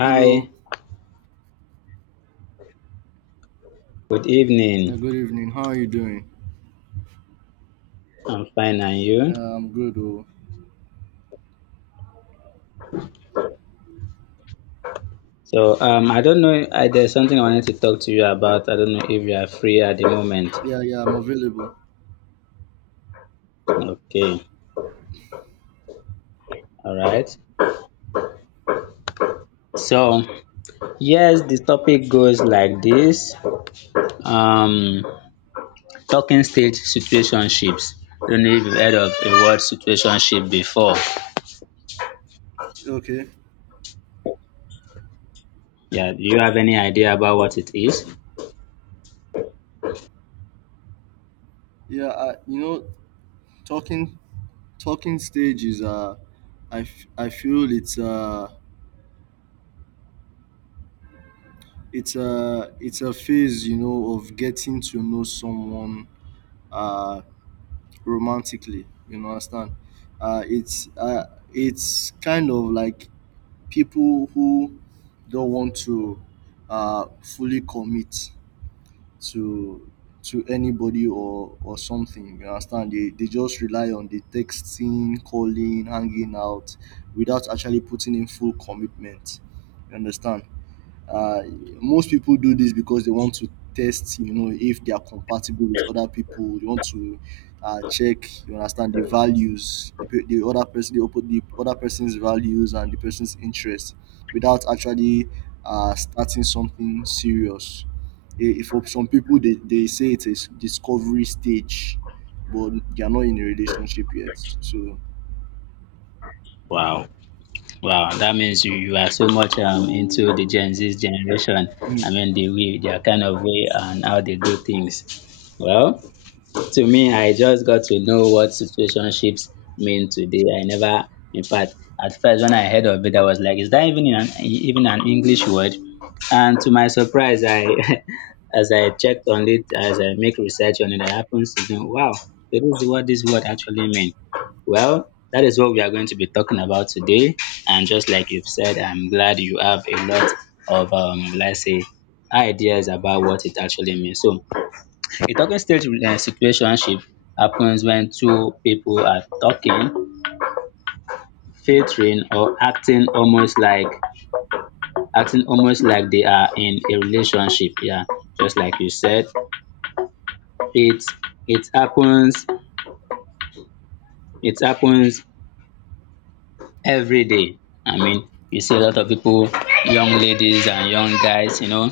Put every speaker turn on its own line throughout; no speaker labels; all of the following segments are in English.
Hello,
good evening.
yeah, good evening. How are you doing?
I'm fine, and you?
I'm good. Oh,
So, I don't know. There's something I wanted to talk to you about. I don't know if you are free at the moment.
yeah, yeah, I'm available.
Okay, all right. So, yes, the topic goes like this: um, talking stage situationships. I don't know if you've heard of the word situationship before.
Okay.
Yeah, do you have any idea about what it is?
Yeah, talking talking stage is I feel it's a it's a phase, you know, of getting to know someone uh romantically. You know, understand? It's it's kind of like people who don't want to fully commit to anybody or something, you understand, they just rely on the texting, calling, hanging out without actually putting in full commitment, you understand. uh, Most people do this because they want to test, you know, if they are compatible with other people. They want to check, you understand, the values, the other person, the other person's values and the person's interests, without actually starting something serious. For some people, they say it's a discovery stage, but they are not in a relationship yet. So.
Wow. Wow, that means you are so much, into the Gen Z generation. I
Mm.
mean, the way, their kind of way and how they do things. Well, to me, I just got to know what situationships mean today. I never, in fact, at first when I heard of it, I was like, is that even an English word? And to my surprise, I as I checked on it, as I make research on it, I happens to think, wow, that is what this word actually means. Well, that is what we are going to be talking about today. And just like you've said, I'm glad you have a lot of, let's say, ideas about what it actually means. So a talking stage, situationship happens when two people are talking, filtering or acting almost like they are in a relationship. Yeah, just like you said. It it happens it happens every day. I mean, you see a lot of people, young ladies and young guys,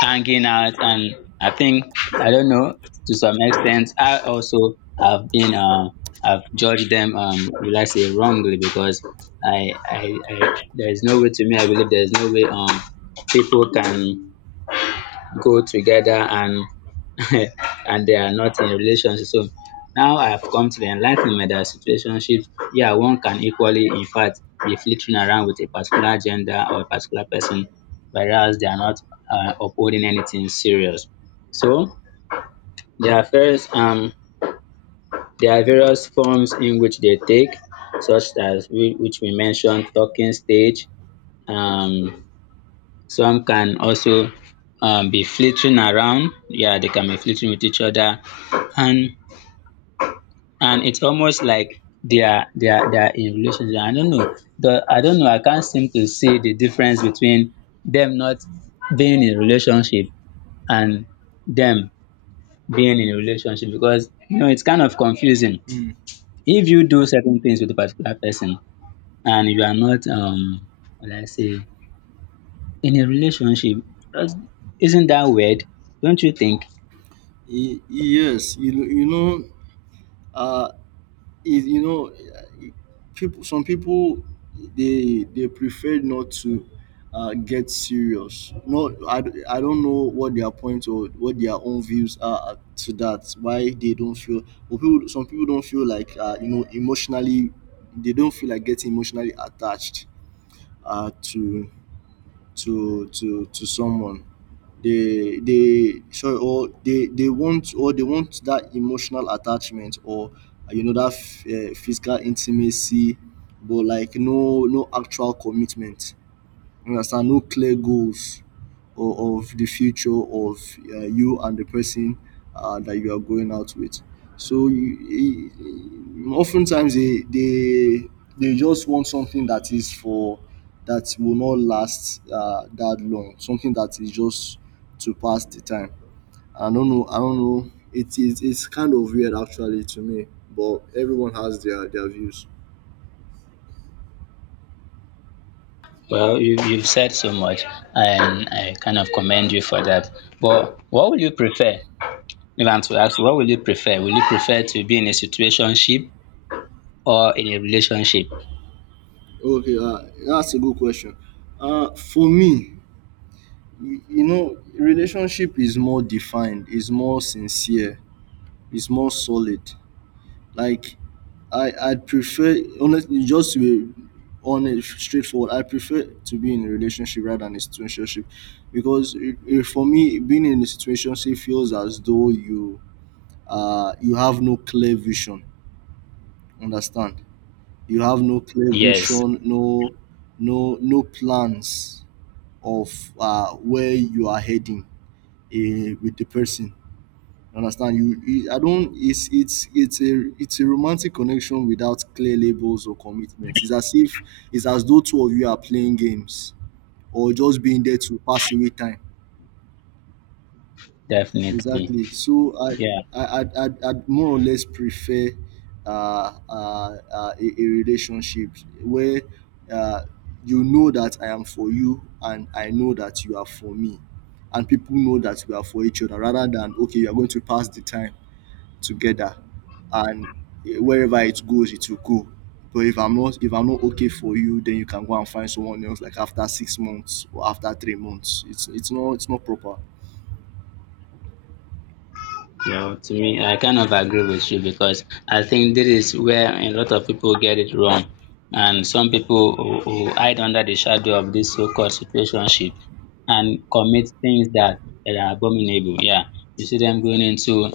hanging out, and I think, I don't know, to some extent I also have been I've judged them, will I say, wrongly, because I there is no way, to me I believe there is no way, people can go together and and they are not in a relationship. So now I've come to the enlightenment that situationships, yeah, one can equally, in fact, be flitting around with a particular gender or a particular person, whereas they are not, upholding anything serious. So, there are first, um, there are various forms in which they take, such as, which we mentioned, talking stage. Um, some can also, be flitting around. Yeah, they can be flitting with each other, and and it's almost like they are in relationship. I don't know. The I don't know. I can't seem to see the difference between them not being in relationship and them being in a relationship, because it's kind of confusing.
Mm.
If you do certain things with a particular person and you are not, what do I say, in a relationship, that's- isn't that weird? Don't you think?
Yes, you know, uh, is, you know, people some people, they prefer not to get serious. I don't know what their point or what their own views are, to that, why they don't feel. But people some people don't feel like, emotionally, they don't feel like getting emotionally attached to to someone. They want, or they want that emotional attachment or, you know, that physical intimacy, but like no actual commitment, you understand? No clear goals or of the future of, you and the person, that you are going out with. So you, oftentimes they just want something that is for that will not last that long. Something that is just to pass the time. I don't know. I don't know. It is. It's kind of weird, actually, to me. But everyone has their views.
Well, you've said so much, and I kind of commend you for that. But what would you prefer? If I'm to ask you, what will you prefer? Will you prefer to be in a situationship or in a relationship?
Okay, that's a good question. For me, you know, relationship is more defined, is more sincere, is more solid. Like, I prefer, honestly, just to be honest, straightforward. I prefer to be in a relationship rather than a situationship, because for me being in a situationship feels as though you, you have no clear vision, understand, you have no clear
Yes,
vision, no no plans of where you are heading, with the person. You understand, you I don't it's it's a romantic connection without clear labels or commitments. It's as if, it's as though, two of you are playing games or just being there to pass away time.
definitely.
Exactly. So
Yeah.
I'd more or less prefer a relationship where, uh, you know that I am for you and I know that you are for me, and people know that we are for each other, rather than okay, you are going to pass the time together, and wherever it goes it will go. But if I'm not okay for you, then you can go and find someone else, like after 6 months or after 3 months. It's it's not proper.
Yeah, to me, I kind of agree with you, because I think this is where a lot of people get it wrong. And some people who hide under the shadow of this so-called situationship and commit things that are abominable. Yeah. You see them going into,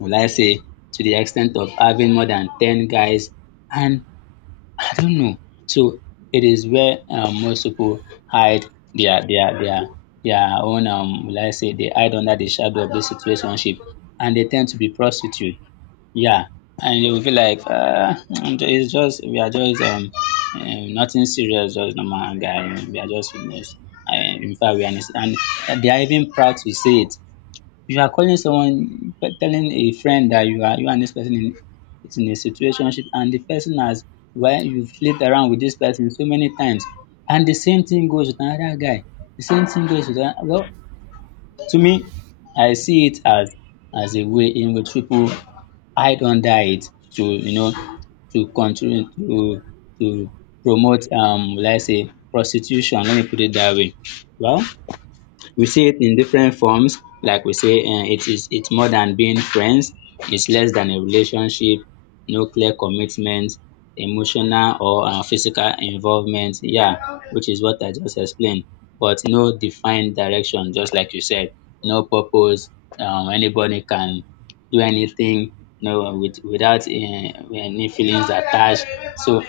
will I say, to the extent of having more than 10 guys, and I don't know. So it is where, most people hide their their their their own, will I say, they hide under the shadow of this situationship, and they tend to be prostitute. Yeah. And they will feel like, it's just, we are just, nothing serious, just normal guy. We are just, in fact we are, and they are even proud to say it. If you are calling someone, telling a friend that you are, you and this person is in a situationship, and the person has, while you flipped around with this person so many times, and the same thing goes with another guy, the same thing goes with another, well, to me, I see it as a way in which people hide under it to, to continue to promote, let's say, prostitution. Let me put it that way. Well, we see it in different forms. Like we say, it's more than being friends, it's less than a relationship, no clear commitment, emotional or, physical involvement. Yeah, which is what I just explained. But no defined direction, just like you said, no purpose. Anybody can do anything, without any feelings attached. So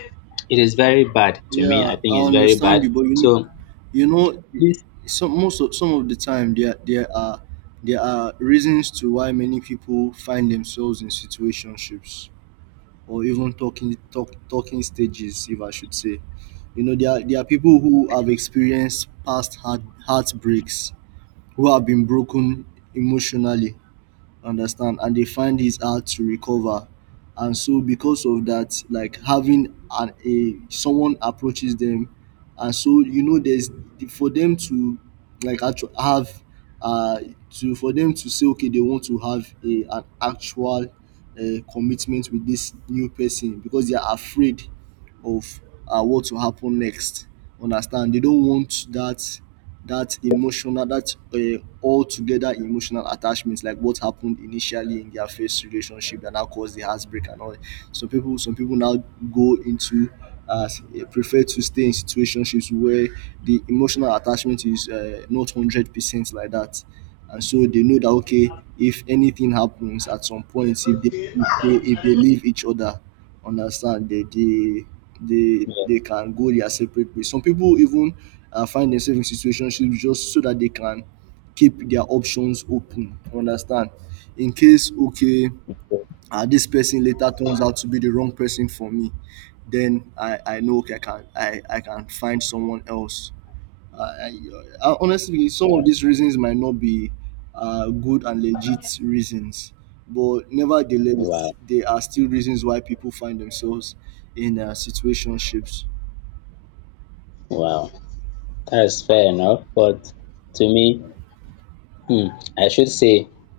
it is very bad to me.
Yeah,
I
I
think it's very
understand
bad.
you, but you know,
So
you know,
this
some most of, some of the time, there are reasons to why many people find themselves in situationships, or even talking stages, if I should say. You know, there are people who have experienced past heartbreaks, who have been broken emotionally, understand, and they find it hard to recover. And so because of that, like having an a someone approaches them, and so you know there's, for them to like actually have uh to for them to say okay, they want to have a an actual commitment with this new person because they are afraid of, what will happen next. Understand? They don't want that emotional, that, altogether emotional attachment, like what happened initially in their first relationship that now caused the heartbreak and all. Some people now go into, uh, prefer to stay in situationships where the emotional attachment is, not 100% like that, and so they know that okay, if anything happens at some point, if they leave each other, understand,
Yeah,
they can go their separate ways. Some people even find themselves in situationships just so that they can keep their options open. You understand? In case okay, this person later turns out to be the wrong person for me, then I know okay, I can, I can find someone else. I, I, Honestly, some of these reasons might not be good and legit reasons, but nevertheless,
wow.
they are still reasons why people find themselves in, situationships.
Wow, that's fair enough. But to me, hmm, I should say,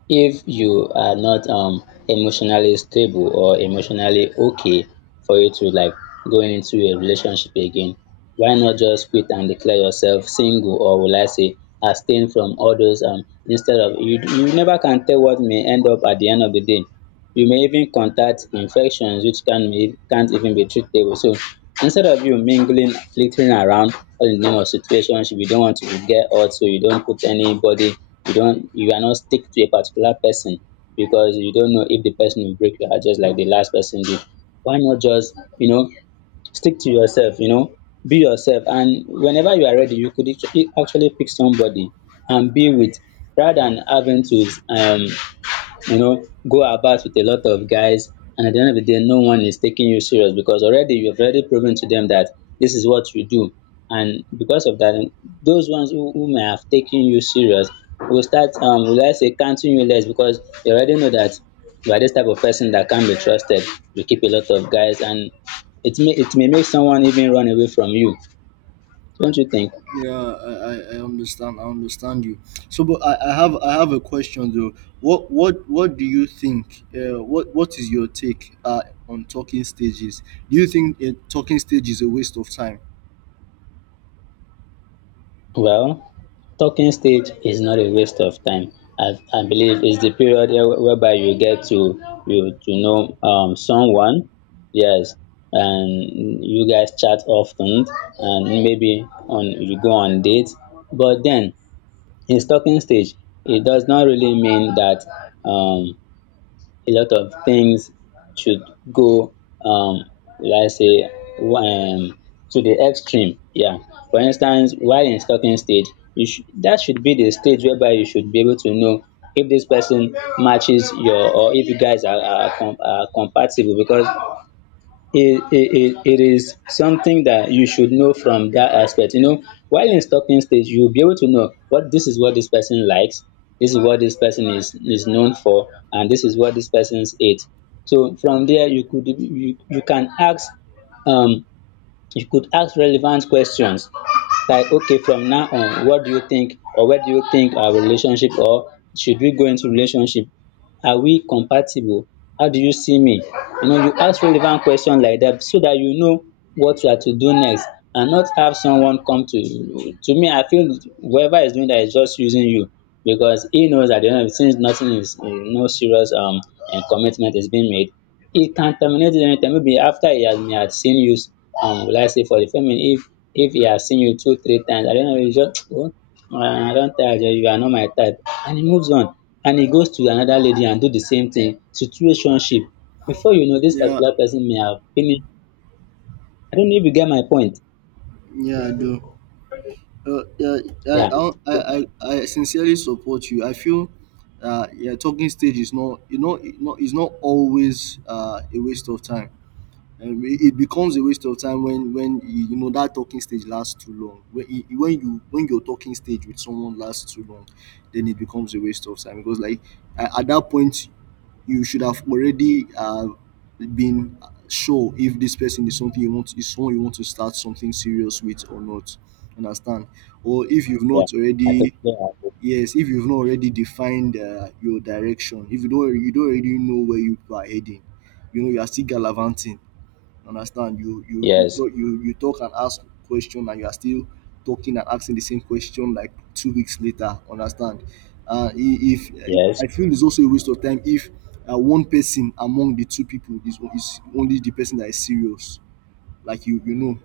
if you are not, emotionally stable or emotionally okay for you to like going into a relationship again, why not just quit and declare yourself single, or will I say, abstain from all those, instead of, you never can tell what may end up at the end of the day. You may even contact infections, which can't even be treatable. So instead of you mingling, flitting around all in the name of situationship, you don't want to be, get hurt, so you don't put anybody, you are not stick to a particular person because you don't know if the person will break your heart, just like the last person did. Why not just, stick to yourself, be yourself, and whenever you are ready, you could actually pick somebody and be with, rather than having to, you know, go about with a lot of guys, and at the end of the day, no one is taking you serious because already you've already proven to them that this is what you do. And because of that, those ones who may have taken you serious will start, will I say, counting you less, because they already know that you are this type of person that can be trusted. You keep a lot of guys, and it may make someone even run away from you. Don't you think?
Yeah, I understand. I understand you. So, but I have a question though. What do you think? What is your take, on talking stages? Do you think a talking stage is a waste of time?
Well, talking stage is not a waste of time. I believe it's the period whereby you get to, you to know, someone, yes, and you guys chat often, and maybe on you go on dates. But then, in talking stage, it does not really mean that, um a lot of things should go, um will I say, um to the extreme. Yeah, for instance, while in stalking stage, you should that should be the stage whereby you should be able to know if this person matches your, or if you guys are compatible, because it is something that you should know from that aspect. While in stalking stage, you'll be able to know what this person likes, this is what this person is known for, and this is what this person's ate. So from there, you can ask, um you could ask relevant questions, like okay, from now on, what do you think, or where do you think our relationship, or should we go into relationship, are we compatible, how do you see me? You know, you ask relevant question like that, so that you know what you are to do next, and not have someone come to you. To me, I feel whoever is doing that is just using you, because he knows at the end of the, since nothing is, no serious, and commitment is being made, e can terminate you anytime, maybe after he has seen you, will I say, for the family, if he has seen you two three times, I and den you just oh, I don tire, you are not my type, and he moves on, and he goes to another lady and do the same thing, situationship, before you know this
Yeah,
particular person may have finished. I don't know if you get my point.
yeah, I do. Yeah,
Yeah,
I sincerely support you. I feel, yeah, talking stage is not, you know, it's not always, a waste of time. It, it becomes a waste of time when you know that talking stage lasts too long, when it, when you when your talking stage with someone lasts too long, then it becomes a waste of time. Because like, at that point you should have already, been sure if this person is something you want, is someone you want to start something serious with or not, understand, or if you've
yeah,
not
I totally
already.
agree.
Yes, if you've not already defined, your direction. If you don't, already know where you are heading, you know, you are still gallivanting. Understand? You
Yes,
talk, you talk and ask question, and you are still talking and asking the same question like 2 weeks later. Understand? If
yes,
I feel it's also a waste of time if, one person among the two people is only the person that is serious, like you know.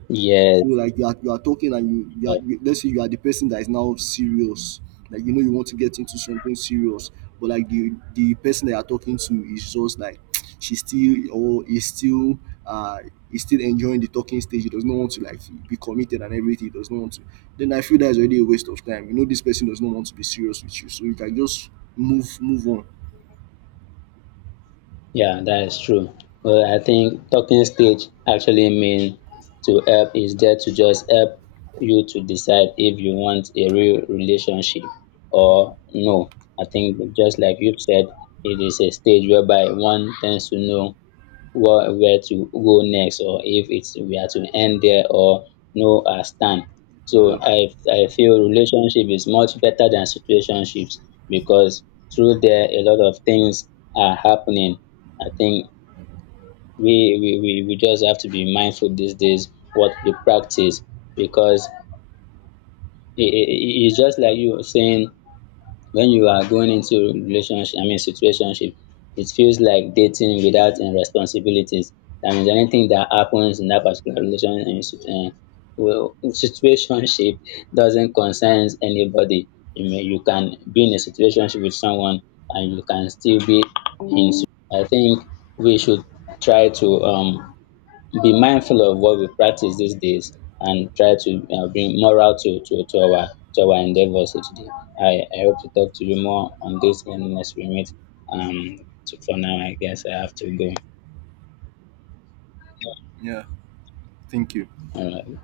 So
yes,
like you are talking and
yes.
you, let's say you are the person that is now serious, like you know you want to get into something serious, but like the person that you're talking to is just like she's still, or is still, uh is still enjoying the talking stage. He does not want to like be committed and everything. He does not want to. Then I feel that's already a waste of time. You know, this person does not want to be serious with you, so you can just move on,
Yeah, that is true. Well, I think talking stage actually mean, to help is there to just help you to decide if you want a real relationship or no. I think, just like you've said, it is a stage whereby one tends to know where to go next, or if it's we are to end there, or know our stand.
you
So
know?
I feel relationship is much better than situationships, because through there a lot of things are happening. I think we just have to be mindful these days what we practice, because it's just like you saying, when you are going into relationship, I mean situationship, it feels like dating without, responsibilities. That means anything that happens in that particular relation, well, situationship doesn't concern anybody. You can be in a situationship with someone, and you can still be in. I think we should try to, be mindful of what we practice these days, and try to, bring moral to our endeavors each day. I hope to talk to you more on this when next we meet. Um, so for now, I guess I have to go.
Yeah, thank you.
All right.